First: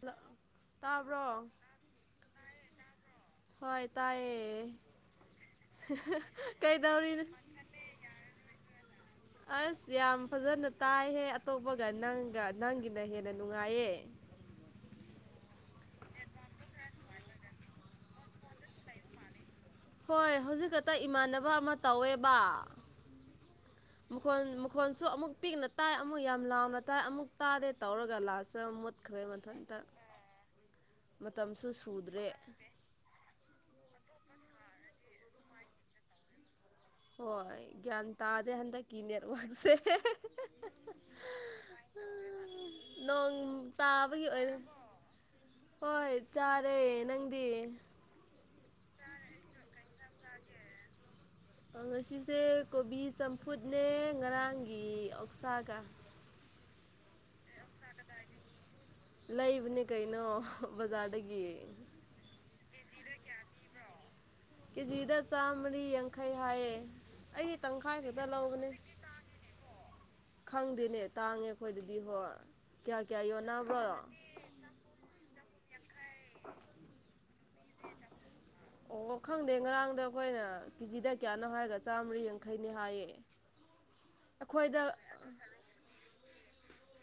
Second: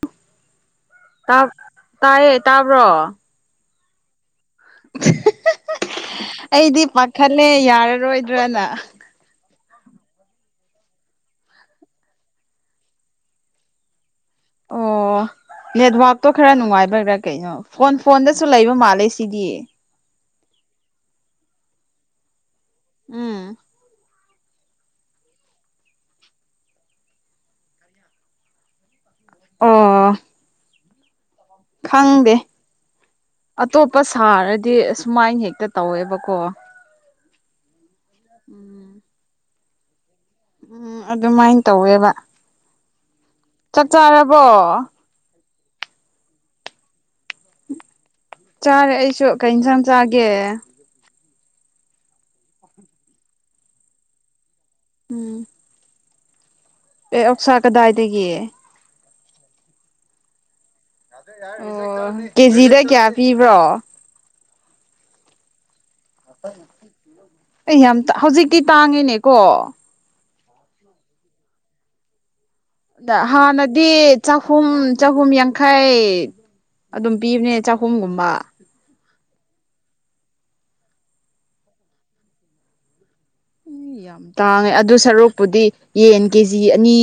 ꯄ [unintelligible] [unintelligible] ꯥ ꯇꯥꯏꯌꯦ ꯇꯥꯕ꯭ꯔꯣ ꯍꯣꯏ ꯇꯥꯏꯌꯦ ꯑꯩꯗꯤ ꯀꯩꯗꯧꯔꯤꯅꯣ ꯄꯥꯈꯠꯂꯦ ꯌꯥꯔꯔꯣꯏꯗ꯭ꯔꯅ ꯑꯁ ꯌꯥꯝ ꯐꯖꯅ ꯇꯥꯏꯍꯦ ꯑꯇꯣꯞꯄꯒ ꯅꯪꯒ ꯅꯪꯒꯤꯅ ꯍꯦꯟꯅ ꯅꯨꯡꯉꯥꯏꯌꯦ ꯑꯣ [unintelligible] ꯅꯦꯠꯋꯥꯛꯇꯣ ꯈꯔ ꯅꯨꯡꯉꯥꯏꯕꯒ꯭ꯔꯥ ꯀꯩꯅꯣ ꯐꯣꯟ ꯐꯣꯟꯗꯁꯨ ꯂꯩꯕ ꯃꯥꯜꯂꯦ ꯁꯤꯗꯤ ꯍꯣꯏ ꯍꯧꯖꯤꯛ ꯈꯛꯇ ꯏꯃꯥꯟꯅꯕ ꯑꯃ ꯇꯧꯋꯦꯕ ꯎꯝ ꯃꯈꯣꯟ ꯃꯈꯣꯟꯁꯨ ꯑꯃꯨꯛ ꯄꯤꯛꯅ ꯇꯥꯏ ꯑꯃꯨꯛ ꯌꯥꯝ ꯂꯥꯎꯅ ꯇꯥꯏ ꯑꯃꯨꯛ ꯇꯥꯗꯦ ꯇꯧꯔꯒ ꯂꯥꯁꯇ ꯃꯨꯠ ꯈ꯭ꯔꯦ ꯃꯊꯟꯇ ꯑꯣ ꯃꯇꯝꯁꯨ ꯁꯨꯗ꯭ꯔꯦ ꯈꯪꯗꯦ ꯑꯇꯣꯞꯄ ꯁꯥꯔꯗꯤ ꯑꯁꯨꯃꯥꯏ ꯍꯦꯛꯇ ꯇꯧꯋꯦꯕꯀꯣ ꯍꯣꯏ ꯒ꯭ꯌꯥꯟ ꯇꯥꯗꯦ ꯎꯝ ꯍꯟꯗꯛꯀꯤ ꯅꯦꯠꯋꯥꯛꯁꯦ ꯎꯝ ꯑꯗꯨꯃꯥꯏꯅ ꯇꯧꯋꯦꯕ ꯅꯣꯡ ꯆꯥꯛ ꯇꯥꯕꯒꯤ ꯆꯥꯔꯕꯣ ꯑꯣꯏ ꯍꯣꯏ ꯆꯥꯔꯦ ꯅꯪꯗꯤ ꯆꯥꯔꯦ ꯑꯩꯁꯨ ꯀꯩ ꯌꯦꯟꯁꯥꯡ ꯆꯥꯒꯦ ꯉꯁꯤꯁꯦ ꯀꯣꯕꯤ ꯆꯝꯐꯨꯠꯅꯦ ꯉꯔꯥꯡꯒꯤ ꯎꯝ ꯑꫭꯛꯁꯥꯒ ꯑꯦ ꯑꯣꯛꯁꯥ ꯀꯗꯥꯏꯗꯒꯤ ꯂꯩꯕꯅꯦ ꯀꯩꯅꯣ ꯕꯖꯥꯔꯗꯒꯤ ꯑꯣ ꯀꯦꯖꯤꯗ ꯀꯌꯥ ꯄꯤꯕ꯭ꯔꯣ ꯀꯦꯖꯤꯗꯥ ꯆꯃꯔꯤ ꯌꯥꯡꯈꯩ ꯍꯥꯏꯌꯦ ꯑꯩꯒꯤ ꯑꯩ ꯌꯥꯝ ꯇꯪꯈꯥꯏꯈꯛꯇ ꯍꯧꯖꯤꯛꯇꯤ ꯂꯧꯕꯅꯤ ꯇꯥꯡꯉꯦꯅꯦꯀꯣ ꯈꯪꯗꯦꯅꯦ ꯇꯥꯡꯉꯦ ꯑꯩꯈꯣꯏꯗꯗꯤ ꯍꯣꯏ ꯀꯌꯥ ꯑ ꯀꯌꯥ ꯌꯣꯟꯅꯕ꯭ꯔꯣ ꯍꯥꯟꯅꯗꯤ ꯆ [unintelligible] ꯆꯍꯨꯝ ꯆꯍꯨꯝ ꯌꯥꯡꯈꯩ ꯑꯗꯨꯝ ꯄꯤꯕꯅꯦ ꯆꯍꯨꯝꯒꯨꯝꯕ ꯑꯣ ꯈꯪꯗꯦ ꯉꯔꯥꯡꯗ ꯑꯩꯈꯣꯏꯅ ꯀꯦꯖꯤꯗ ꯀꯌꯥꯅꯣ ꯍꯥꯏꯔꯒ ꯆꯥꯝꯃꯔꯤ ꯌꯥꯡꯈꯩꯅꯤ ꯍꯥꯏꯌꯦ ꯌꯥꯝ ꯇꯥꯡꯉꯦ ꯑꯩꯈꯣꯏꯗ ꯑꯗꯨ ꯁꯔꯨꯛꯄꯨꯗꯤ ꯌꯦꯟ ꯀꯦꯖꯤ ꯑꯅꯤ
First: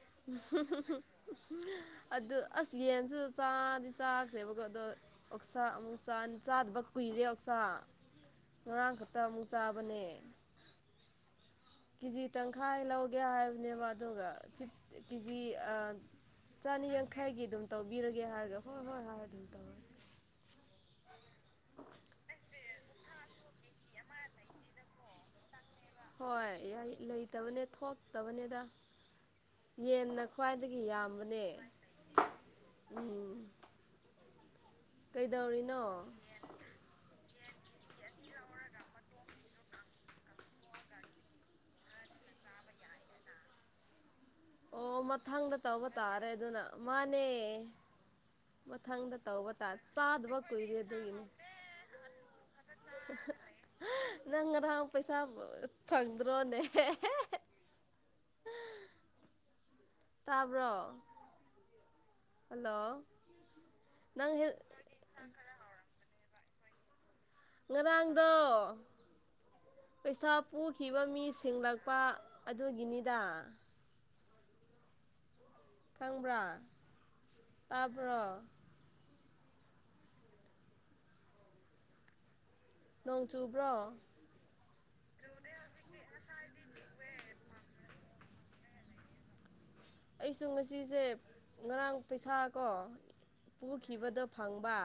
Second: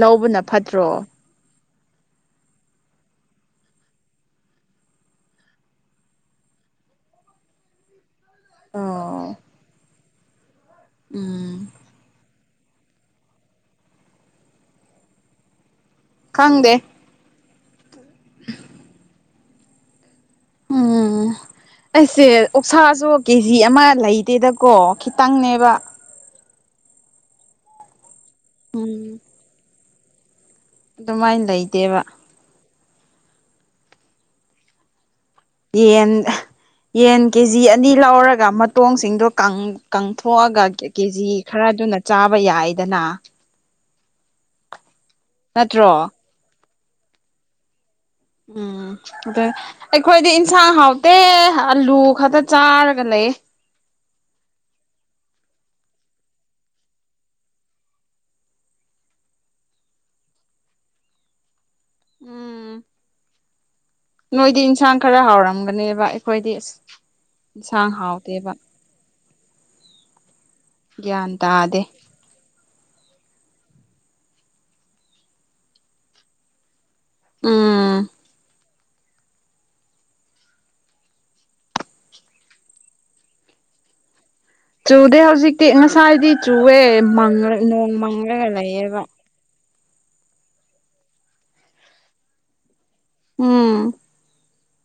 ꯂꯧꯕꯅ ꯐꯠꯇ꯭ꯔꯣ [unintelligible] ꯑꯗꯨ ꯑꯁ ꯌꯦꯟꯁꯨ ꯆꯥꯗꯤ ꯆꯥꯈ꯭ꯔꯦꯕꯀꯣ ꯑꯗꯣ ꯑꯣꯛꯁꯥ ꯑꯃꯨꯛ ꯆ ꯆꯥꯗꯕ ꯀꯨꯏꯔꯦ ꯑꯣꯛꯁꯥ ꯉꯔꯥꯡ ꯈꯛꯇ ꯑꯣ ꯑꯃꯨꯛ ꯆꯥꯕꯅꯦ ꯎꯝ ꯀꯦꯖꯤ ꯇꯪꯈꯥꯏ ꯂꯧꯒꯦ ꯍꯥꯏꯕꯅꯦꯕ ꯑꯗꯨꯒꯤ ꯀꯦꯖꯤ ꯈꯪꯗꯦ ꯆꯅꯤ ꯌꯥꯡꯈꯩꯒꯤ ꯑꯗꯨꯝ ꯇꯧꯕꯤꯔꯒꯦ ꯍꯥꯏꯔꯒ ꯍꯣꯏ ꯍꯣꯏ ꯍ ꯑꯗꯨꯝ ꯇꯧꯔꯒꯦ ꯎꯝ ꯑꯩꯁꯦ ꯑꯣꯛꯁꯥꯁꯨ ꯀꯦ ꯖꯤ ꯑꯃ ꯂꯩꯇꯦꯗꯀꯣ ꯈꯤꯇꯪꯅꯦꯕ ꯍꯣꯏ ꯂꯩꯇꯕꯅꯦ ꯊꯣꯛꯇꯕꯅꯦꯗ ꯎꯝ ꯌꯦꯟꯅ ꯈ꯭ꯋꯥꯏꯗꯒꯤ ꯌꯥꯝꯕꯅꯦ ꯑꯗꯨꯃꯥꯏꯅ ꯂꯩꯇꯦꯕ ꯎꯝ ꯀꯩꯗꯧꯔꯤ ꯌꯦꯟ ꯌꯦꯟ ꯀꯦ ꯖꯤ ꯑꯅꯤ ꯂꯧꯔꯒ ꯃꯇꯣꯡꯁꯤꯡꯗꯣ ꯀꯪꯊꯣꯛꯑꯒ ꯀꯦꯖꯤ ꯈꯔꯗꯨꯅ ꯆꯥꯕ ꯌꯥꯏꯗꯅ ꯑꯣ ꯃꯊꯪꯗ ꯇꯧꯕ ꯅꯠꯇ꯭ꯔꯣ ꯇꯥꯔꯦ ꯑꯗꯨꯅ ꯃꯥꯅꯦ ꯃꯊꯪꯗ ꯇꯧꯕ ꯇꯥꯔꯦ ꯑꯈꯣꯏꯗꯤ ꯆꯥꯗꯕ ꯏꯟꯁꯥꯡ ꯀꯨꯏꯔꯦ ꯍꯥꯎꯇꯦ ꯑꯗꯨꯒꯤꯅꯦ ꯑꯂꯨ ꯈꯛꯇ ꯆꯥꯔꯒ ꯂꯩꯌꯦ꯫ ꯅꯪ ꯉꯔꯥꯡ ꯄꯩꯁꯥ ꯐꯪꯗ꯭ꯔꯣꯅꯦ꯫ ꯇꯥꯕ꯭ꯔꯣ ꯎꯝ ꯍꯜꯂꯣ ꯅꯪ ꯅꯣꯏꯗꯤ ꯏꯟꯁꯥꯡ ꯈꯔ ꯍꯥꯎꯔꯝꯒꯅꯤꯕ ꯑꯈꯣꯏꯗꯤ ꯑꯁ꯫ ꯏꯟꯁꯥꯡ ꯉꯔꯥꯡꯗꯣ ꯍꯥꯎꯇꯦꯕ ꯄꯩꯁꯥ ꯄꯨꯈꯤꯕ ꯃꯤ ꯒ꯭ꯌꯥꯟ ꯇꯥꯗꯦ ꯁꯤꯡꯂꯛꯄ꯫ ꯑꯗꯨꯒꯤꯅꯤꯗ ꯈꯪꯕ꯭ꯔꯥ ꯎꯝ ꯇꯥꯕ꯭ꯔꯣ ꯅꯣꯡ ꯆꯨꯕ꯭ꯔꯣ꯫ ꯆꯨꯗꯦ ꯍꯧꯖꯤꯛꯇꯤ ꯉꯁꯥꯏꯗꯤ ꯆꯨꯋꯦ ꯅꯣꯡ ꯃꯪꯂꯒ ꯂꯩꯌꯦꯕ ꯑꯩꯁꯨ ꯉꯁꯤꯁꯦ ꯉꯔꯥꯡ ꯄꯩꯁꯥꯀꯣ ꯄꯨꯈꯤꯕꯗꯣ ꯐꯪꯕ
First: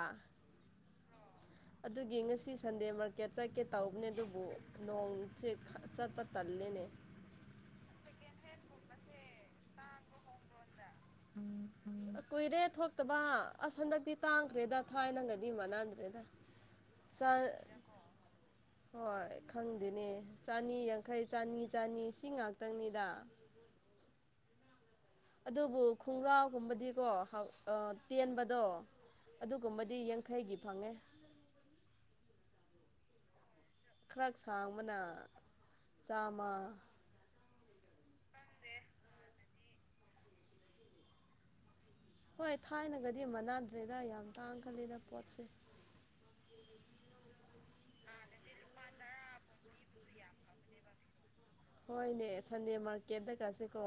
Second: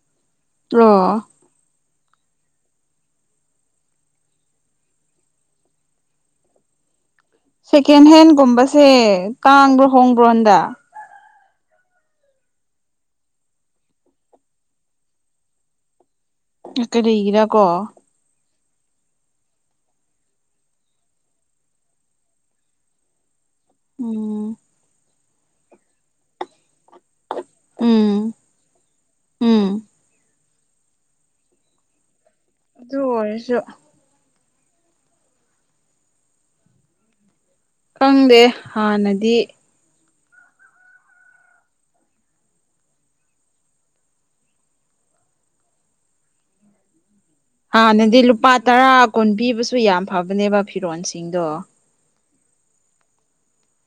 ꯇ꯭ꯔꯣ [unintelligible] ꯑꯗꯨꯒꯤ ꯉꯁꯤ ꯁꯟꯗꯦ ꯃꯥꯔꯀꯦꯠ ꯆꯠꯀꯦ ꯇꯧꯕꯅꯦ ꯑꯗꯨꯕꯨ ꯅꯣꯡꯁꯦ ꯆꯠꯄ ꯇꯜꯂꯦꯅꯦ ꯁꯦꯀꯦꯟ ꯍꯦꯟꯒꯨꯝꯕꯁꯦ ꯇꯥꯡꯕ꯭ꯔꯣ ꯍꯣꯡꯕ꯭ꯔꯣ ꯍꯟꯗꯛ ꯎꯝ ꯀꯨꯏꯔꯦ ꯊꯣꯛꯇꯕ ꯑꯁ ꯍꯟꯗꯛꯇꯤ ꯇꯥꯡꯈ꯭ꯔꯦꯗ ꯊꯥꯏꯅ ꯉꯩꯗꯤ ꯃꯥꯟꯅꯗ꯭ꯔꯦꯗ ꯑꯥ ꯀꯔꯤꯒꯤꯔ ꯀꯣ ꯍꯣꯏ ꯈꯪꯗꯦꯅꯦ ꯆꯅꯤ ꯌꯥꯡꯈꯩ ꯆꯅꯤ ꯆꯅꯤ ꯁꯤ ꯉꯥꯛꯇꯪꯅꯤꯗ ꯎꯝ ꯑꯗꯨꯕꯨ ꯈꯣꯡꯒ꯭ꯔꯥꯎꯒꯨꯝꯕꯗꯤ ꯀꯣ ꯑꯥ ꯎꯝ ꯇꯦꯟꯕꯗꯣ ꯎꯝ ꯑꯗꯨꯒꯨꯝꯕꯗꯤ ꯌꯥꯡꯈꯩꯒꯤ ꯐꯪꯉꯦ꯫ ꯑꯗꯨ ꯑꯣꯏꯔꯁꯨ꯫ ꯈꯔ ꯁꯥꯡꯕꯅ ꯆꯥꯃ꯫ ꯈꯪꯗꯦ ꯍꯥꯟꯅꯗꯤ꯫ ꯍꯣꯏ ꯊꯥꯏꯅꯒꯗꯤ ꯃꯥꯟꯅꯗ꯭ꯔꯦꯗ ꯌꯥꯝ ꯇꯥꯡ ꯈꯜꯂꯤꯗ ꯄꯣꯠꯁꯦ꯫ ꯍꯥꯟꯅꯗꯤ ꯂꯨꯄꯥ ꯇꯔꯥ ꯀꯨꯟ ꯄꯤꯕꯁꯨ ꯌꯥꯝ ꯐꯕꯅꯦꯕ ꯐꯤꯔꯣꯟꯜꯁꯤꯡꯗꯣ ꯍꯣꯏꯅꯦ ꯁꯟꯗꯦ ꯃꯥꯔꯀꯦꯠꯇ ꯀꯥꯁ‌ꯦꯀꯣ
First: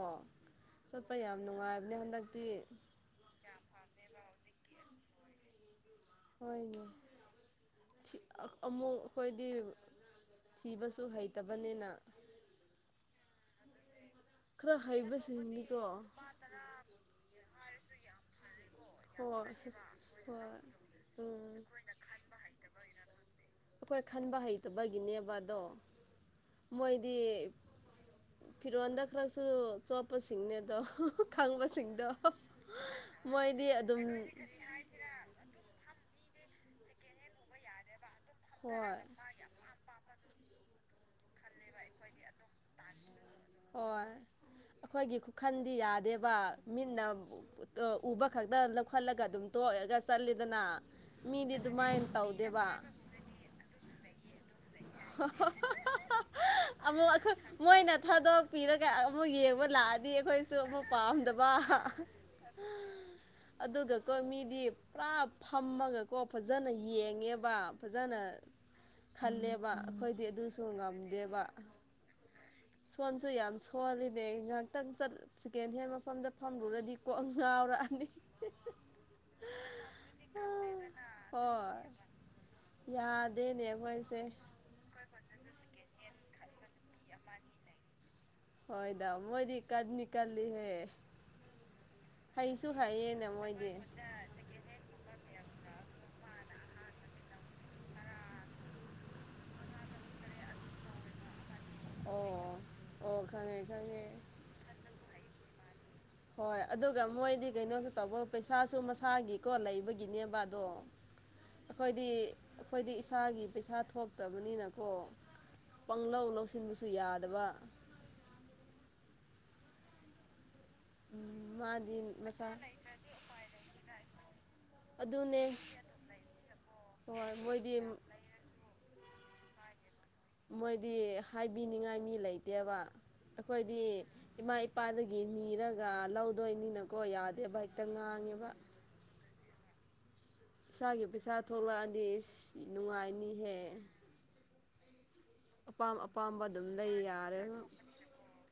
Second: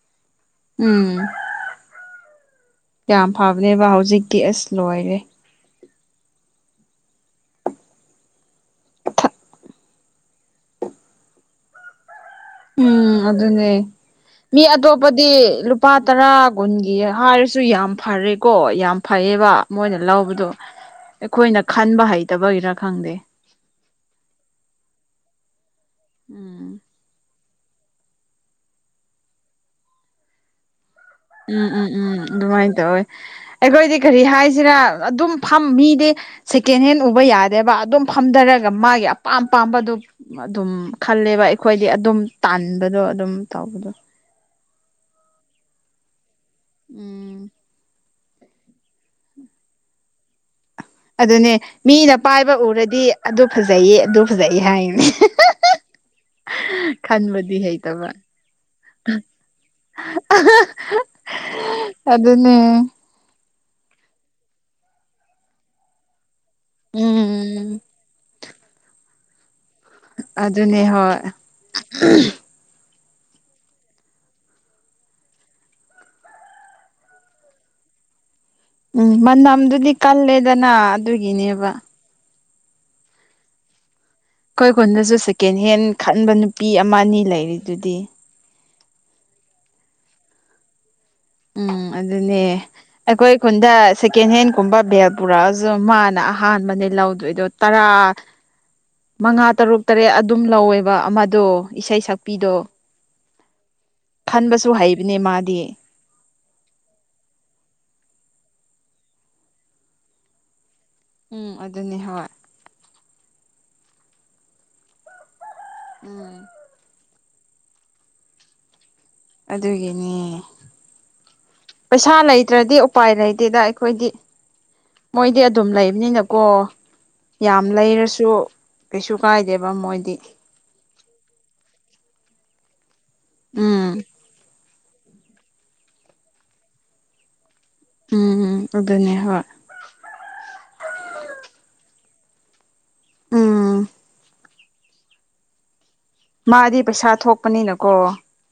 ꯆꯠꯄ ꯎꯝ ꯌꯥꯝ ꯅꯨꯡꯉꯥꯏꯕꯅꯦ ꯍꯟꯗꯛꯇꯤ꯫ ꯌꯥꯝ ꯐꯕꯅꯦꯕ ꯍꯧꯖꯤꯛꯇꯤ ꯑꯁ ꯂꯣꯏꯔꯦ꯫ ꯍꯣꯏꯅꯦ꯫ ꯑꯃꯨꯛ ꯑꯈꯣꯏꯗꯤ ꯊꯤꯕꯁꯨ ꯍꯩꯇꯕꯅꯤꯅ꯫ ꯎꯝ ꯑꯗꯨꯅꯦ ꯃꯤ ꯈꯔ ꯑꯇꯣꯞꯄꯗꯤ ꯍꯩꯕꯁꯤꯡꯗꯤꯀꯣ ꯂꯨꯄꯥ ꯇꯔꯥ ꯀꯨꯟꯒꯤ ꯍꯥꯏꯔꯁꯨ ꯌꯥꯝ ꯐꯔꯦꯀꯣ ꯌꯥꯝ꯫ ꯍꯣꯏ ꯐꯩꯌꯦꯕ ꯃꯣꯏꯅ ꯍꯣꯏ ꯂꯧꯕꯗꯣ ꯎꯝ ꯑꯈꯣꯏꯅ ꯈꯟꯕ ꯍꯩꯇꯕꯒꯤꯔ ꯈꯪꯗꯦ꯫ ꯑꯈꯣꯏ ꯈꯟꯕ ꯍꯩꯇꯕꯒꯤꯅꯦꯕ ꯑꯗꯣ ꯎꯝ ꯃꯣꯏꯗꯤ꯫ ꯐꯤꯔꯣꯟꯜꯗ ꯈꯔꯁꯨ ꯆꯣꯠꯄꯁꯤꯡꯅꯦ ꯑꯗꯣ꯫ ꯎꯝ ꯎꯝ ꯎꯝ ꯑꯗꯨꯃꯥꯏꯅ ꯇꯧꯋ‌ꯦ ꯃꯣꯏꯗꯤ ꯑꯈꯣꯏꯗꯤ ꯑꯗꯨꯝ ꯀꯔꯤ ꯍꯥꯏꯁꯤꯔ ꯑꯗꯨꯝ꯫ ꯐꯝ ꯃꯤꯗꯤ ꯁꯦꯀꯦꯟ ꯍꯦꯟ ꯎꯕ ꯌꯥꯗꯦꯕ ꯑꯗꯨꯝ ꯐꯝꯊꯔꯒ ꯍꯣꯏ ꯃꯥꯒꯤ ꯑꯄꯥꯝ ꯑꯄꯥꯝꯕꯗꯨ꯫ ꯑꯗꯨꯝ ꯈꯜꯂꯦꯕ ꯑꯈꯣꯏꯗꯤ ꯑꯗꯨꯝ ꯇꯥꯟꯕꯗꯣ ꯑꯗꯨꯝ꯫ ꯇꯧꯕꯗꯣ ꯍꯣꯏ ꯑꯈꯣꯏꯒꯤ ꯈꯨꯈꯟꯗꯤ ꯌꯥꯗꯦꯕ ꯃꯤꯠꯅ꯫ ꯎꯝ ꯎꯕ ꯈꯛꯇ ꯂꯧꯈꯠꯂꯒ ꯑꯗꯨꯝ ꯇꯣꯛꯔꯒ ꯆꯠꯂꯤꯗꯅ ꯑꯗꯨꯅꯦ ꯃꯤꯗꯤ ꯑꯗꯨꯃꯥꯏꯅ ꯃꯤꯅ ꯄꯥꯏꯕ ꯇꯧꯗꯦꯕ ꯎꯔꯗꯤ ꯑꯗꯨ ꯐꯖꯩꯌꯦ ꯑꯗꯨ ꯐꯖꯩ ꯍꯥꯏꯅꯤ ꯑꯃꯨꯛ ꯈꯟꯕꯗꯤ ꯃꯣꯏꯅ ꯍꯩꯇꯕ ꯊꯥꯗꯣꯛꯄꯤꯔꯒ ꯑꯃꯨꯛ ꯌꯦꯡꯕ ꯂꯥꯛꯑꯗꯤ ꯑꯩꯈꯣꯏꯁꯨ ꯑꯃ ꯄꯥꯝꯗꯕ ꯑꯗꯨꯅꯦ ꯑꯗꯨꯒꯀꯣ ꯃꯤꯗꯤ ꯄꯨꯔꯥ ꯐꯝꯃꯒꯀꯣ ꯐꯖꯅ ꯌꯦꯡꯉꯦꯕ ꯎꯝ ꯐꯖꯅ꯫ ꯈꯜꯂꯦꯕ ꯑꯩꯈꯣꯏꯗꯤ ꯑꯗꯨꯁꯨ ꯑꯗꯨꯅꯦ ꯍꯣꯏ ꯉꯝꯗꯦꯕ ꯁꯣꯟꯁꯨ ꯌꯥꯝ ꯁꯣꯜꯂꯤꯅꯦ ꯉꯥꯏꯍꯥꯛꯇꯪ ꯆꯠ ꯁꯦꯀꯦꯟ ꯍꯦꯟ ꯃꯐꯝꯗ ꯐꯝꯂꯨꯔꯗꯤ ꯀꯣꯛ ꯉꯥꯎꯔꯛꯑꯅꯤ꯫ ꯎꯝ ꯃꯅꯝꯗꯨꯗꯤ ꯀꯜꯂꯦꯗꯅ ꯑꯗꯨꯒꯤꯅꯦꯕ ꯍꯣꯏ ꯌꯥꯗꯦꯅꯦ ꯃꯣꯏꯁꯦ ꯑꯈꯣꯏ ꯀꯨꯟꯗꯁꯨ ꯁꯦꯀꯦꯟ ꯍꯦꯟ ꯈꯟꯕ ꯅꯨꯄꯤ ꯑꯃ ꯑꯅꯤ ꯂꯩꯔꯤꯗꯨꯗꯤ꯫ ꯍꯣꯏꯗ ꯃꯣꯏꯗꯤ ꯀꯗꯅꯤ ꯀꯜꯂꯤ ꯍꯦ ꯎꯝ ꯑꯗꯨꯅꯦ ꯑꯩꯈꯣꯏ ꯈꯨꯟꯗ ꯃꯣꯏꯗꯤ ꯁꯦꯀꯦꯟ ꯍꯦꯟ ꯀꯨꯝꯕ ꯕꯦꯜ ꯄꯨꯔꯛꯑꯁꯨ ꯃꯥꯅ ꯑꯍꯥꯟꯕꯅꯦ ꯂꯧꯗꯣꯏꯗꯣ ꯇꯔꯥ ꯃꯉꯥ ꯇꯔꯨꯛ ꯇꯔꯦꯠ ꯑꯗꯨꯝ ꯂꯧꯋꯦꯕ ꯑꯃꯗꯣ꯫ ꯏꯁꯩ ꯑꯣ ꯁꯛꯄꯤꯗꯣ ꯑꯣ ꯈꯉꯦ ꯈꯉꯦ ꯈꯟꯕꯁꯨ ꯍꯩꯕꯅꯦ ꯃꯥꯗꯤ ꯍꯣꯏ ꯑꯗꯨꯒ ꯃꯣꯏꯗꯤ ꯀꯩꯅꯣꯁꯨ ꯇꯧꯕ ꯄꯩꯁꯥꯁꯨ ꯃꯁꯥꯒꯤꯀꯣ ꯂꯩꯕꯒꯤꯅꯦꯕ ꯑꯗꯣ ꯎꯝ ꯑꯗꯨꯅꯤ ꯑꯩꯈꯣꯏꯗꯤ ꯍꯣꯏ ꯑꯩꯈꯣꯏꯗꯤ ꯏꯁꯥꯒꯤ ꯄꯩꯁꯥ ꯊꯣꯛꯇꯕꯅꯤꯅꯀꯣ ꯄꯥꯡ ꯂꯧ ꯎꯝ ꯂꯧꯁꯟꯕꯁꯨ ꯌꯥꯗꯕ ꯑꯗꯨꯒꯤꯅꯦ ꯎꯝ ꯃꯥꯗꯤ ꯄꯩꯁꯥ ꯃꯁꯥ ꯂꯩꯇ꯭ꯔꯗꯤ ꯎꯄꯥꯏ ꯂꯩꯇꯦꯗ ꯑꯩꯈꯣꯏꯗꯤ ꯃꯣꯏꯗꯤ ꯑꯗꯨꯅꯦ ꯑꯗꯨꯝ ꯂꯩꯕꯅꯤꯅꯀꯣ ꯍꯣꯏ ꯌꯥꯝ ꯃꯣꯏꯗꯤ ꯂꯩꯔꯁꯨ ꯀꯩꯁꯨ ꯀꯥꯏꯗꯦꯕ ꯃꯣꯏꯗꯤ ꯃꯣꯏꯗꯤ ꯍꯥꯏꯕꯤꯅꯤꯡꯉꯥꯏ ꯃꯤ ꯂꯩꯇꯦꯕ ꯑꯩꯈꯣꯏꯗꯤ ꯎꯝ ꯏꯃꯥ ꯅꯨꯄꯥꯗꯒꯤ ꯅꯤꯔꯒ ꯂꯧꯗꯣꯏꯅꯤꯅꯀꯣ ꯌꯥꯗꯦꯕ ꯍꯦꯛꯇ ꯉꯥꯡꯉꯦꯕ ꯑꯗꯨꯅꯤ ꯍꯣꯏ ꯏꯁꯥꯒꯤ ꯄꯩꯁꯥ ꯊꯣꯛꯂꯛꯑꯗꯤ ꯅꯨꯡꯉꯥꯏꯅꯤꯍꯦ ꯎꯝ ꯑꯄꯥꯝ ꯑꯄꯥꯝꯕ ꯑꯗꯨꯝ ꯃꯥꯗꯤ ꯂꯩ ꯄꯩꯁꯥ ꯌꯥꯔꯦ ꯊꯣꯛꯄꯅꯤꯅꯀꯣ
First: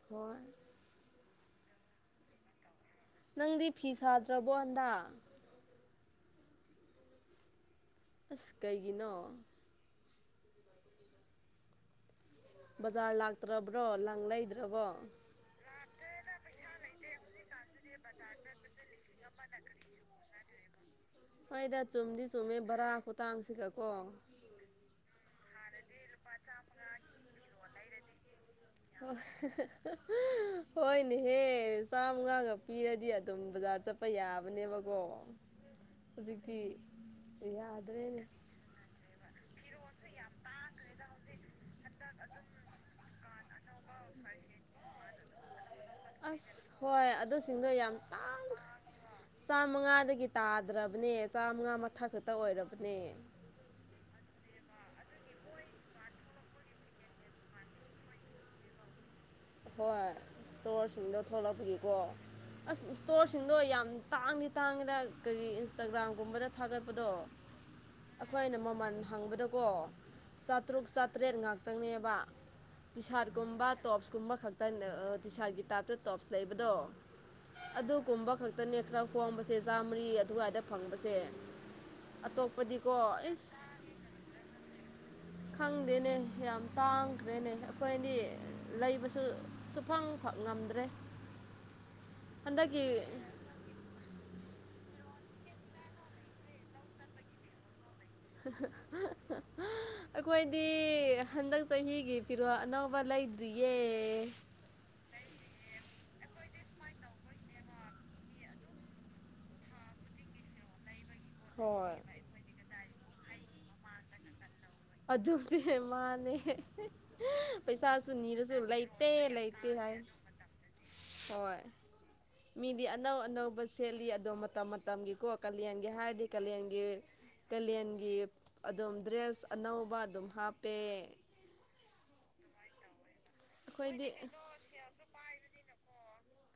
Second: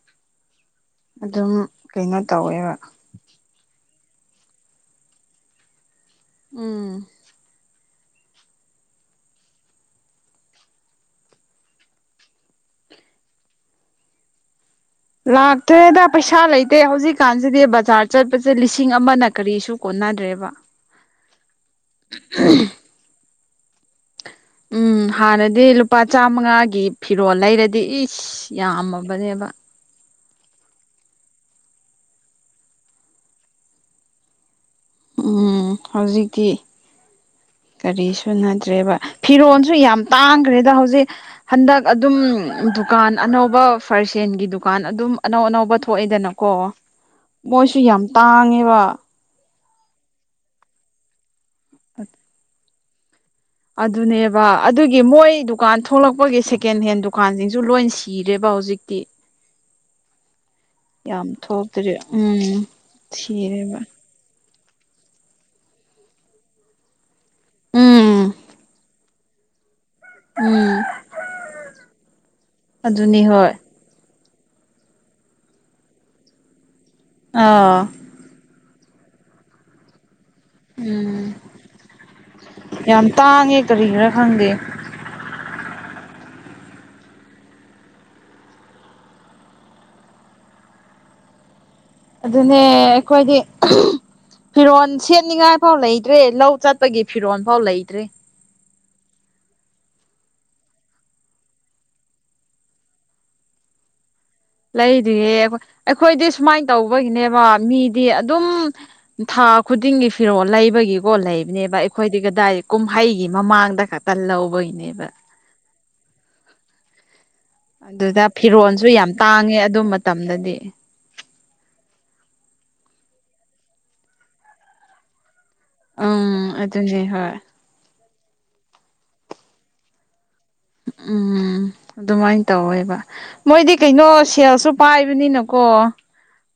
ꯍꯣꯏ ꯑꯗꯨꯝ ꯀꯩꯅꯣ ꯇꯧꯋꯦꯕ ꯅꯪꯗꯤ ꯐꯤ ꯁꯥꯗ꯭ꯔꯕꯣꯗ ꯍꯟꯗꯛ ꯎꯝ ꯑꯁ ꯀꯩꯒꯤꯅꯣ ꯕꯖꯥꯔ ꯂꯥꯛꯇ꯭ꯔꯕ꯭ꯔꯣ ꯂꯪ ꯂꯩꯗ꯭ꯔꯕꯣ ꯂꯥꯛꯇ꯭ꯔꯦꯗ ꯄꯩꯁꯥ ꯂꯩꯇꯦ ꯍꯧꯖꯤꯛꯀꯥꯟꯁꯤꯗꯤ ꯕꯖꯥꯔ ꯆꯠꯄꯁꯦ ꯂꯤꯁꯤꯡ ꯑꯃꯅ ꯀꯔꯤꯁꯨ ꯀꯣꯟꯅꯗ꯭ꯔꯦꯕ ꯍꯣꯏꯗ ꯆꯨꯝꯗꯤ ꯆꯨꯝꯃꯦ ꯚꯔꯥ ꯈꯨꯇꯥꯡꯁꯤꯒꯀꯣ ꯎꯝ ꯍꯥꯟꯅꯗꯤ ꯂꯨꯄꯥ ꯆꯥꯃꯉꯥꯒꯤ ꯐꯤꯔꯣꯜ ꯂꯩꯔꯗꯤ ꯏꯁ ꯌꯥꯝꯃꯕꯅꯦꯕ [unintelligible] ꯍꯣꯏꯅꯦꯍꯦ ꯆꯥꯝꯃꯉꯥꯒ ꯄꯤꯔꯗꯤ ꯑꯗꯨꯝ ꯕꯖꯥꯔ ꯆꯠꯄ ꯌꯥꯕꯅꯦꯕ ꯎꯝ ꯍꯧꯖꯤꯛꯇꯤ ꯀꯔꯤ ꯌꯥꯗ꯭ꯔꯦꯅꯦ ꯁꯨꯅꯗ꯭ꯔꯦꯕ ꯐꯤꯔꯣꯜꯁꯨ ꯌꯥꯝ ꯇꯥꯡꯈ꯭ꯔꯦꯗ ꯍꯧꯖꯤꯛ ꯍꯟꯗꯛ ꯑꯗꯨꯝ ꯗꯨꯀꯥꯟ ꯑꯅꯧꯕ ꯐ꯭ꯔꯁ ꯍꯦꯟꯒꯤ ꯗꯨꯀꯥꯟ ꯑꯗꯨꯝ ꯑꯅꯧ ꯑꯅꯧꯕ ꯑꯁ ꯊꯣꯛꯑꯦꯗꯅꯀꯣ ꯍꯣꯏ ꯑꯗꯨꯁꯤꯡꯗꯣ ꯃꯣꯏꯁꯨ ꯌꯥꯝ ꯇꯥꯡ ꯇꯥꯡꯉꯦꯕ ꯆꯥꯝꯃꯉꯥꯗꯒꯤ ꯇꯥꯗ꯭ꯔꯕꯅꯦ ꯆꯥꯝꯃꯉꯥ ꯃꯊꯛ ꯈꯛꯇ ꯑꯣꯏꯔꯕꯅꯦ ꯑꯗꯨꯅꯦꯕ ꯑꯗꯨꯒꯤ ꯃꯣꯏ ꯗꯨꯀꯥꯟ ꯊꯣꯛꯂꯛꯄꯒꯤ ꯁꯦꯀꯦꯟ ꯍꯦꯟ ꯗꯨꯀꯥꯟꯁꯤꯡꯁꯨ ꯂꯣꯏ ꯁꯤꯔꯦꯕ ꯍꯧꯖꯤꯛꯇꯤ ꯍꯣꯏ ꯏꯁꯇꯣꯔꯁꯤꯡꯗꯣ ꯌꯥꯝ ꯊꯣꯛꯂꯛꯄꯒꯤꯀꯣ ꯊꯣꯛꯇ꯭ꯔꯦ ꯎꯝ ꯑꯁ ꯏꯁꯇꯣꯔꯁꯤꯡꯗꯣ ꯁꯤꯔꯦꯕ ꯌꯥꯝ ꯇꯥꯡꯗꯤ ꯇꯥꯡꯉꯦꯗ ꯀꯔꯤ ꯏꯟꯁꯇꯥꯒ꯭ꯔꯥꯝꯒꯨꯝꯕꯗ ꯊꯥꯒꯠꯄꯗꯣ ꯎꯝ ꯑꯩꯈꯣꯏꯅ ꯃꯃꯜ ꯍꯪꯕꯗꯀꯣ ꯎꯝ ꯆꯥꯇ꯭ꯔꯨꯛ ꯆꯥꯇ꯭ꯔꯦꯠ ꯉꯥꯛꯇꯪꯅꯦꯕ ꯇꯤ ꯑꯗꯨꯅꯤ ꯍꯣꯏ ꯁꯥꯔꯠꯀꯨꯝꯕ ꯇꯣꯞꯁ ꯀꯨꯝꯕ ꯈꯛꯇ ꯇꯤꯁꯥꯔꯠꯀꯤ ꯇꯥꯏꯞꯇ ꯇꯣꯞꯁ ꯂꯩꯕꯗꯣ ꯑꯥ ꯑꯗꯨ ꯀꯨꯝꯕ ꯈꯛꯇꯅꯦ ꯈꯔ ꯈꯣꯝꯕꯁꯦ ꯆꯥꯝꯃꯔꯤ ꯑꯗꯨꯋꯥꯏꯗ ꯐꯪꯕꯁꯦ ꯎꯝ ꯑꯇꯣꯞꯄꯗꯤꯀꯣ ꯌꯥꯝ ꯏꯁ ꯇꯥꯡꯉꯦ ꯀꯔꯤꯒꯤꯔꯥ ꯈꯪꯗꯦ ꯈꯪꯗꯦꯅꯦ ꯌꯥꯝ ꯇꯥꯡꯈ꯭ꯔꯦꯅꯦ ꯑꯩꯈꯣꯏꯗꯤ ꯂꯩꯕꯁꯨ ꯁꯨꯐꯪ ꯉꯝꯗ꯭ꯔꯦ ꯑꯗꯨꯅꯦ ꯍꯟꯗꯛꯀꯤ ꯑꯩꯈꯣꯏꯗꯤ ꯐꯤꯔꯣꯜ ꯁꯦꯠꯅꯤꯉꯥꯏ ꯐꯥꯎ ꯂꯩꯇ꯭ꯔꯦ ꯂꯧ ꯆꯠꯄꯒꯤ ꯐꯤꯔꯣꯜ ꯐꯥꯎ ꯂꯩꯇ꯭ꯔꯦ [unintelligible] ꯑꯩꯈꯣꯏꯗꯤ ꯍꯟꯗꯛ ꯆꯍꯤꯒꯤ ꯐꯤꯔꯣꯜ ꯑꯅꯧꯕ ꯂꯩꯗ꯭ꯔꯤꯌꯦ ꯂꯩꯗꯤꯌꯦ ꯑꯩꯈꯣꯏꯗꯤ ꯁꯨꯃꯥꯏꯅ ꯇꯧꯕꯒꯤꯅꯦꯕ ꯃꯤꯗꯤ ꯑꯗꯨꯝ ꯊꯥ ꯈꯨꯗꯤꯡꯒꯤ ꯐꯤꯔꯣꯜ ꯂꯩꯕꯒꯤꯀꯣ ꯂꯩꯕ ꯅꯦꯕ ꯍꯣꯏ ꯑꯩꯈꯣꯏꯗꯤ ꯀꯗꯥꯏ ꯀꯨꯝꯍꯩꯒꯤ ꯃꯃꯥꯡꯗ ꯈꯛꯇ ꯂꯧꯕꯒꯤꯅꯦꯕ ꯑꯗꯨꯗꯤ ꯃꯥꯅꯦ ꯄꯩꯁꯥꯁꯨ ꯑꯗꯨꯗ ꯅꯤꯔꯁꯨ ꯐꯤꯔꯣꯜꯁꯨ ꯂꯩꯇꯦ ꯌꯥꯝ ꯇꯥꯡꯉꯦ ꯂꯩꯇꯦ ꯑꯗꯨ ꯍꯥꯏ ꯃꯇꯝꯗꯗꯤ ꯍꯣꯏ ꯃꯤꯗꯤ ꯑꯅꯧ ꯑꯅꯧꯕ ꯁꯦꯠꯂꯤ ꯑꯗꯣ ꯃꯇꯝ ꯃꯇꯝꯒꯤ ꯀꯣꯛ ꯀꯥꯌꯥꯡꯒꯤ ꯍꯥꯏꯔꯗꯤ ꯎꯝ ꯀꯂꯌꯥꯡꯒꯤ ꯑꯗꯨꯅꯦ ꯍꯣꯏ ꯀꯥꯂꯦꯟꯒꯤ ꯑꯗꯨꯝ ꯗ꯭ꯔꯦꯁ ꯑꯅꯧꯕ ꯑꯗꯨꯝ ꯍꯥꯞ ꯎꯝ ꯑꯗꯨꯃꯥꯏꯅ ꯇꯧꯋꯦꯕ ꯃꯣꯏꯗꯤ ꯀꯩꯅꯣ ꯑꯩꯈꯣꯏꯗꯤ ꯁꯦꯜꯁꯨ ꯄꯥꯏꯕꯅꯤꯅꯀꯣ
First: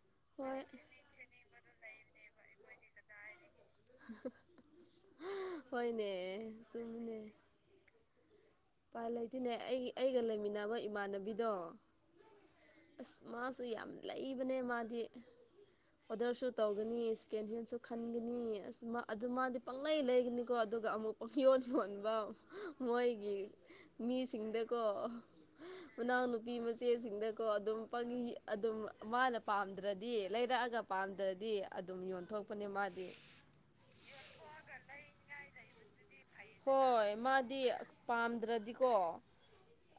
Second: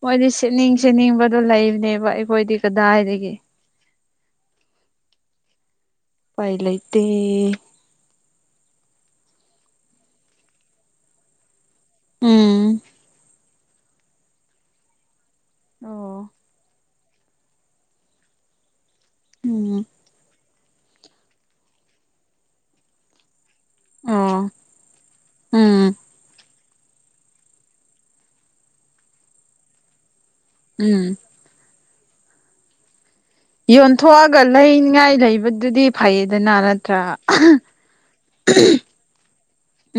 ꯃꯣꯏꯗꯤ ꯍꯣꯏ ꯁꯦꯠꯅꯤꯡ ꯁꯦꯠꯅꯤꯡꯕ ꯑꯗꯨ ꯂꯩꯕꯅꯦꯕ ꯑꯩꯈꯣꯏꯗꯤ ꯀꯗꯥꯏꯗꯒꯤ ꯍꯣꯏꯅꯦ ꯎꯄꯥꯏ ꯂꯩꯇꯦ ꯆꯨꯝꯃꯤꯅꯦ ꯎꯄꯥꯥꯏ ꯂꯩꯇꯅꯦ ꯑꯩꯒꯤ ꯑꯩꯒ ꯂꯩꯃꯤꯟꯅꯕ ꯏꯃꯥꯟꯅꯕꯤꯗꯣ ꯎꯝ ꯑꯁ ꯃꯥꯁꯨ ꯌꯥꯝ ꯂꯩꯕꯅꯦ ꯃꯥꯗꯤ ꯑꯣ ꯑꯣꯗꯔꯁꯨ ꯇꯧꯒꯅꯤ ꯁꯀꯦꯟ ꯍꯦꯟꯁꯨ ꯈꯟꯈꯤꯅꯤ ꯑꯗꯨ ꯃꯥꯗꯤ ꯎꯝ ꯄꯪꯂꯂꯩ ꯂꯩꯒꯅꯤ ꯀꯣ ꯑꯗꯨꯒ ꯑꯃꯨꯛꯀ ꯌꯣꯟ ꯌꯣꯟꯕ ꯃꯣꯏꯒꯤ ꯑꯣ ꯃꯤꯁꯤꯡꯗꯀꯣ ꯎꯝ ꯃꯅꯥꯎ ꯅꯨꯨꯄꯤ ꯃꯆꯦꯁꯤꯡꯗ ꯀꯣ ꯑꯗꯨꯝ ꯑꯗꯨꯝ ꯃꯥꯅ ꯄꯥꯝꯗ꯭ꯔꯗꯤ ꯂꯩꯔꯛꯑꯒ ꯎꯝ ꯄꯥꯝꯗ꯭ꯔꯗꯤ ꯑꯗꯨꯝ ꯌꯣꯟꯊꯣꯛꯄꯅꯦ ꯃꯥꯗꯤ ꯌꯣꯟꯊꯣꯛꯑꯒ ꯂꯩꯅꯤꯡꯉꯥꯏ ꯂꯩꯕꯗꯨꯗꯤ ꯐꯩꯌꯦꯗꯅ ꯅꯠꯇ꯭ꯔꯥ ꯍꯣꯏ ꯃꯥꯗꯤ ꯄꯥꯝꯗ꯭ꯔꯗꯤꯀꯣ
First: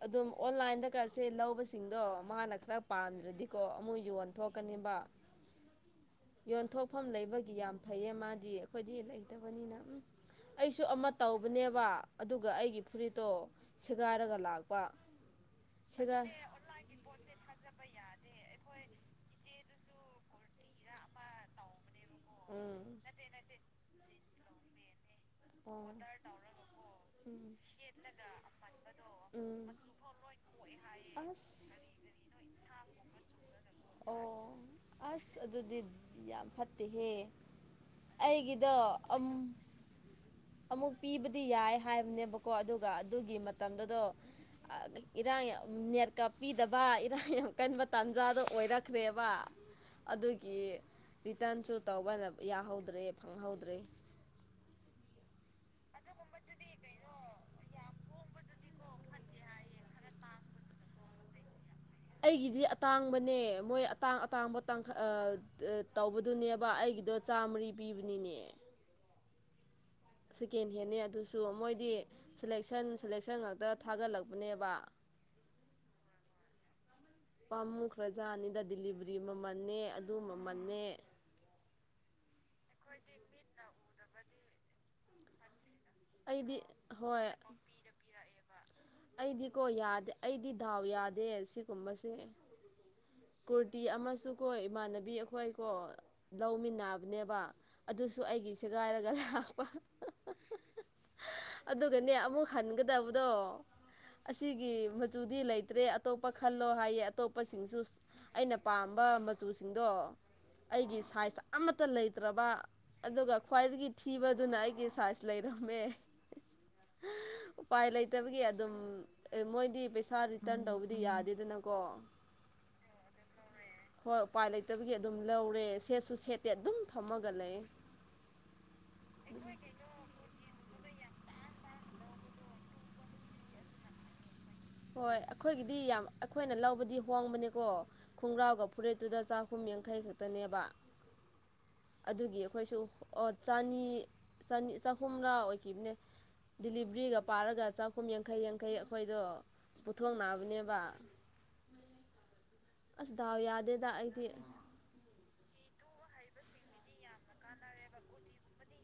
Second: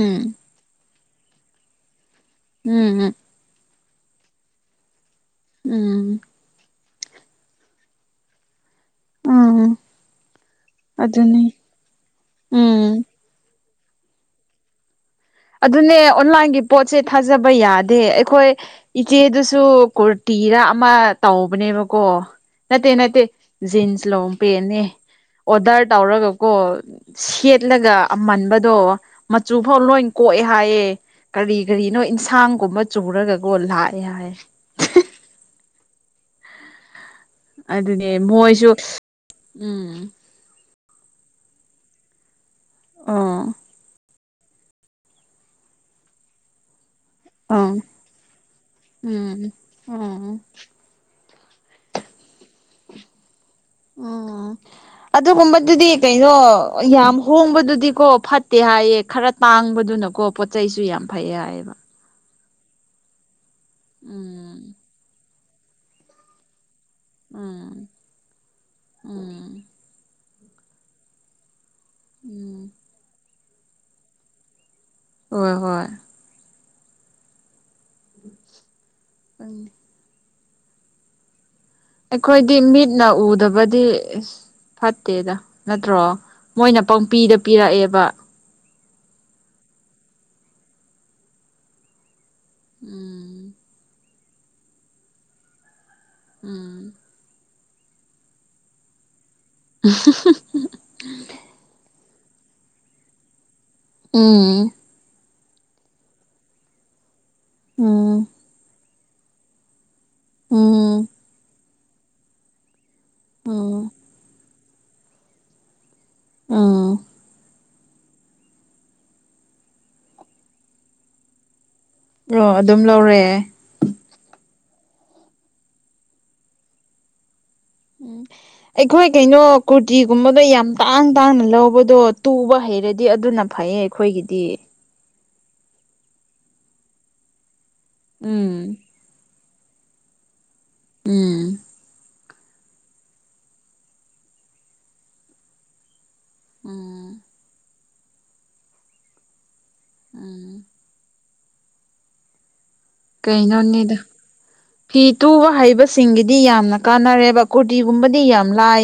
ꯎꯝ ꯑꯗꯨꯝ ꯑꯣꯟꯂꯥꯏꯟꯗ ꯀꯠꯁꯦ ꯂꯧꯕꯁꯤꯡꯗꯣ ꯃꯥꯅ ꯈꯔ ꯎꯝ ꯄꯥꯝꯗ꯭ꯔꯗꯤꯀꯣ ꯑꯃꯨꯛ ꯌꯣꯟꯊꯣꯛꯀꯅꯦꯕ ꯎꯝ ꯌꯣꯟꯊꯣꯛꯐꯝ ꯂꯩꯕꯒꯤ ꯌꯥꯝ ꯐꯩꯌꯦ ꯃꯥꯗꯤ ꯑꯩꯈꯣꯏꯗꯤ ꯂꯩꯇꯕꯅꯤꯅ ꯎꯝ ꯑꯩꯁꯨ ꯑꯃ ꯑꯗꯨꯅꯤ ꯇꯧꯕꯅꯦꯕ ꯑꯗꯨꯒ ꯑꯩꯒꯤ ꯎꯝ ꯐꯨꯔꯤꯠꯇꯣ ꯁꯦꯒꯥꯏꯔꯒ ꯂꯥꯛꯄ ꯑꯗꯨꯅꯦ ꯁꯦꯒꯥꯏ ꯑꯣꯟꯂꯥꯏꯟꯒꯤ ꯄꯣꯠꯁꯦ ꯊꯥꯖꯕ ꯌꯥꯗꯦ ꯑꯩꯈꯣꯏ ꯏꯆꯦꯗꯨꯁꯨ ꯀꯨꯔꯇꯤꯔꯥ ꯑꯃ ꯇꯧꯕꯅꯦꯕꯀꯣ ꯅꯠꯇ ꯎꯝ ꯅꯠꯇ ꯖꯤꯟꯁ ꯂꯣꯡ ꯄꯦꯅꯦ ꯑꯣꯗꯔ ꯑꯣ ꯇꯧꯔꯒꯀꯣ ꯁꯦꯠꯂꯒ ꯑꯃꯟꯕꯗꯣ ꯃꯆꯨ ꯎꯝ ꯎꯝ ꯐꯥꯎ ꯂꯣꯏ ꯀꯣꯛꯑꯦ ꯍꯥꯏꯌꯦꯦ ꯑꯁ ꯀꯔꯤ ꯀꯔꯤꯅꯣ ꯏꯟꯁꯥꯡꯒꯨꯝꯕ ꯆꯨꯔꯒꯒꯣ ꯂꯥꯛꯑꯦ ꯍꯥꯏꯌꯦ ꯑꯣ ꯑꯁ ꯑꯗꯨꯗꯤ ꯌꯥꯝ ꯐꯠꯇꯦꯍꯦ ꯑꯗꯨꯅꯦ ꯑꯩꯒꯤꯗꯣ ꯃꯣꯏꯁꯨ ꯎꯝ ꯑꯃꯨꯛ ꯄꯤꯕꯗꯤ ꯌꯥꯏ ꯍꯥꯏꯕꯅꯦꯕꯀꯣ ꯑꯗꯨꯒ ꯑꯗꯨꯒꯤ ꯑꯥ ꯃꯇꯝꯗꯨꯗꯣ ꯏꯔꯥꯡ ꯌꯥꯀꯥ ꯄꯤꯗꯕ ꯏꯔꯥꯡ ꯌꯥꯝ ꯑꯥ ꯀꯟꯕ ꯇꯥꯟꯖꯥꯗꯣ ꯑꯣꯏꯔꯛꯈ꯭ꯔꯦꯕ ꯎꯝ ꯎꯝ ꯑꯗꯨꯒꯤ ꯔꯤꯇꯔꯟꯁꯨ ꯇꯧꯕꯅ ꯌꯥꯍꯧꯗ꯭ꯔꯦ ꯐꯪꯍꯧꯗ꯭ꯔꯦ ꯎꯝ ꯑꯗꯨꯒꯨꯝꯕꯗꯨꯗꯤ ꯀꯩꯅꯣ ꯌꯥꯝ ꯍꯣꯡꯕꯗꯨꯗꯤꯀꯣ ꯐꯠꯇꯦ ꯍꯥꯏꯌꯦ ꯈꯔ ꯇꯥꯡꯕꯗꯨꯅꯀꯣ ꯄꯣꯠ ꯆꯩꯁꯨ ꯌꯥꯝ ꯐꯩꯌꯦ ꯍꯥꯏꯌꯦꯕ ꯑꯩꯒꯤꯗꯤ ꯑꯇꯥꯡꯕꯅꯦ ꯃꯣꯏ ꯑꯇꯥꯡ ꯎꯝ ꯑꯇꯥꯡꯕ ꯇꯥꯡꯈꯛ ꯇꯧꯕꯗꯨꯅꯦꯕ ꯑꯩꯒꯤꯗꯣ ꯆꯥꯝꯃꯔꯤ ꯎꯝ ꯄꯤꯕꯅꯤꯅꯦ ꯎꯝ ꯁꯦꯀꯦꯟ ꯍꯦꯟꯅꯦ ꯑꯗꯨꯁꯨ ꯃꯣꯏꯗꯤ ꯎꯝ ꯁꯦꯂꯦꯛꯁꯟ ꯁꯦꯂꯦꯛꯁꯟ ꯉꯥꯛꯇ ꯊꯥꯒꯠꯂꯛꯄꯅꯦꯕ ꯍꯣꯏ ꯍꯣꯏ ꯄꯥꯝꯃꯨꯈ꯭ꯔꯖꯥꯅꯤꯗ ꯗꯗꯤꯂꯤꯚꯔꯤ ꯃꯃꯜꯅꯦ ꯑꯗꯨ ꯃꯃꯜꯟꯅꯦ ꯑꯩꯈꯣꯏꯗꯤ ꯃꯤꯠꯅ ꯎꯗꯕꯗꯤ ꯐꯠꯇꯦꯗ ꯅꯠꯇ꯭ꯔꯣ ꯑꯩꯗꯤ ꯃꯣꯏꯅ ꯍꯣꯏ ꯄꯪꯄꯤꯗ ꯄꯤꯔꯛꯑꯦꯕ ꯑꯩꯗꯤꯀꯣ ꯌꯥꯗꯦ ꯑꯩꯗꯤ ꯗꯥꯎ ꯌꯥꯗꯦ ꯁꯤꯒꯨꯝꯕꯁꯦ ꯎꯝ ꯀꯨꯔꯇꯤ ꯑꯃꯁꯨ ꯀꯣ ꯏꯃꯥꯟꯅꯕꯤ ꯑꯩꯈꯣꯏ ꯀꯣ ꯂꯧꯃꯤꯟꯅꯕ ꯎꯝ ꯑꯗꯨꯅꯦꯕ ꯑꯗꯨꯁꯨ ꯑꯩꯒꯤ ꯁꯦꯒꯥꯏꯔꯒ ꯂꯥꯛꯄ ꯑꯗꯨꯒꯅꯦ ꯑꯃꯨꯛ ꯍꯟꯒꯗꯕꯗꯣ ꯎꯝ ꯑꯁꯤꯒꯤ ꯆꯨꯗꯤ ꯂꯩꯇ꯭ꯔꯦ ꯑꯇꯣꯞꯄ ꯈꯜꯂꯣ ꯍꯥꯏꯌꯦ ꯑꯇꯣꯞꯄꯁꯤꯡꯁꯨ ꯑꯩꯅ ꯄꯥꯝꯕ ꯃꯆꯨꯁꯤꯡꯗꯣ ꯎꯝ ꯑꯩꯒꯤ ꯎꯝ ꯁꯥꯏꯖ ꯑꯃꯠꯇ ꯂꯩꯇ꯭ꯔꯕ ꯑꯗꯨꯒ ꯈ꯭ꯋꯥꯏꯗꯒꯤ ꯎꯝ ꯊꯤꯕꯗꯨꯅ ꯑꯩꯒꯤ ꯁꯥꯏꯖ ꯂꯩꯔꯝꯃꯦ ꯎꯝ ꯎꯄꯥꯏ ꯂꯩꯇꯕꯒꯤ ꯑꯗꯨꯝ ꯑꯦ ꯃꯣꯏꯗꯤ ꯄꯩꯁꯥ ꯔꯤꯇꯔꯟ ꯇꯧꯕꯗꯤ ꯌꯥꯗꯦꯗꯅꯀꯣ ꯔꯣ ꯑꯗꯨꯝ ꯂꯧꯔꯦ ꯍꯣꯏ ꯎꯄꯥꯏ ꯂꯩꯇꯕꯒꯤ ꯑꯗꯨꯝ ꯂꯧꯔꯦ ꯁꯦꯠꯁꯨ ꯁꯦꯠꯇꯦ ꯑꯗꯨꯝ ꯊꯝꯃꯒ ꯂꯩ ꯎꯝ ꯑꯩꯈꯣꯏ ꯀꯩꯅꯣ ꯀꯨꯔꯇꯤꯒꯨꯝꯕꯗꯣ ꯌꯥꯝ ꯇꯥꯡ ꯇꯥꯡꯅ ꯂꯧꯕꯗꯣ ꯇꯨꯕ ꯍꯩꯔꯗꯤ ꯑꯗꯨꯅ ꯐꯩꯌꯦ ꯑꯩꯈꯣꯏꯒꯤꯗꯤ ꯍꯣꯏ ꯑꯩꯈꯣꯏꯒꯤꯗꯤ ꯌꯥꯝ ꯑꯩꯈꯣꯏꯅ ꯂꯧꯕꯗꯤ ꯍꯣꯡꯕꯅꯦꯀꯣ ꯎꯝ ꯈꯣꯡꯒ꯭ꯔꯥꯎꯒ ꯐꯨꯔꯤꯠ ꯑꯗꯨꯗ ꯆꯥꯛꯍꯨꯝ ꯌꯥꯡꯈꯩ ꯈꯛꯇꯅꯦꯕ ꯎꯝ ꯑꯗꯨꯒꯤ ꯑꯩꯈꯣꯏꯁꯨ ꯑꯣ ꯆꯅꯤꯅꯤ ꯆꯍꯨꯝꯔꯥ ꯑꯣꯏꯈꯤꯕꯅꯦ ꯎꯝ ꯗꯤꯂꯤꯕꯔꯤꯒ ꯄꯥꯔꯒ ꯆꯍꯨꯝ ꯌꯥꯡꯈꯩ ꯌꯥꯡꯈꯩ ꯑꯩꯈꯣꯏꯗꯣ ꯎꯝ ꯄꯨꯊꯣꯛꯅꯕꯅꯦꯕ ꯑꯁ ꯗꯥꯎ ꯌꯥꯗꯦꯗ ꯀꯩꯅꯣꯅꯤꯗ ꯑꯩꯗꯤ ꯐꯤ ꯇꯨꯕ ꯍꯩꯕꯁꯤꯡꯒꯤꯗꯤ ꯌꯥꯝꯅ ꯀꯥꯟꯅꯔꯦꯕ ꯀꯨꯔꯇꯤꯒꯨꯝꯕꯗꯤ ꯌꯥꯝ ꯂꯥꯏ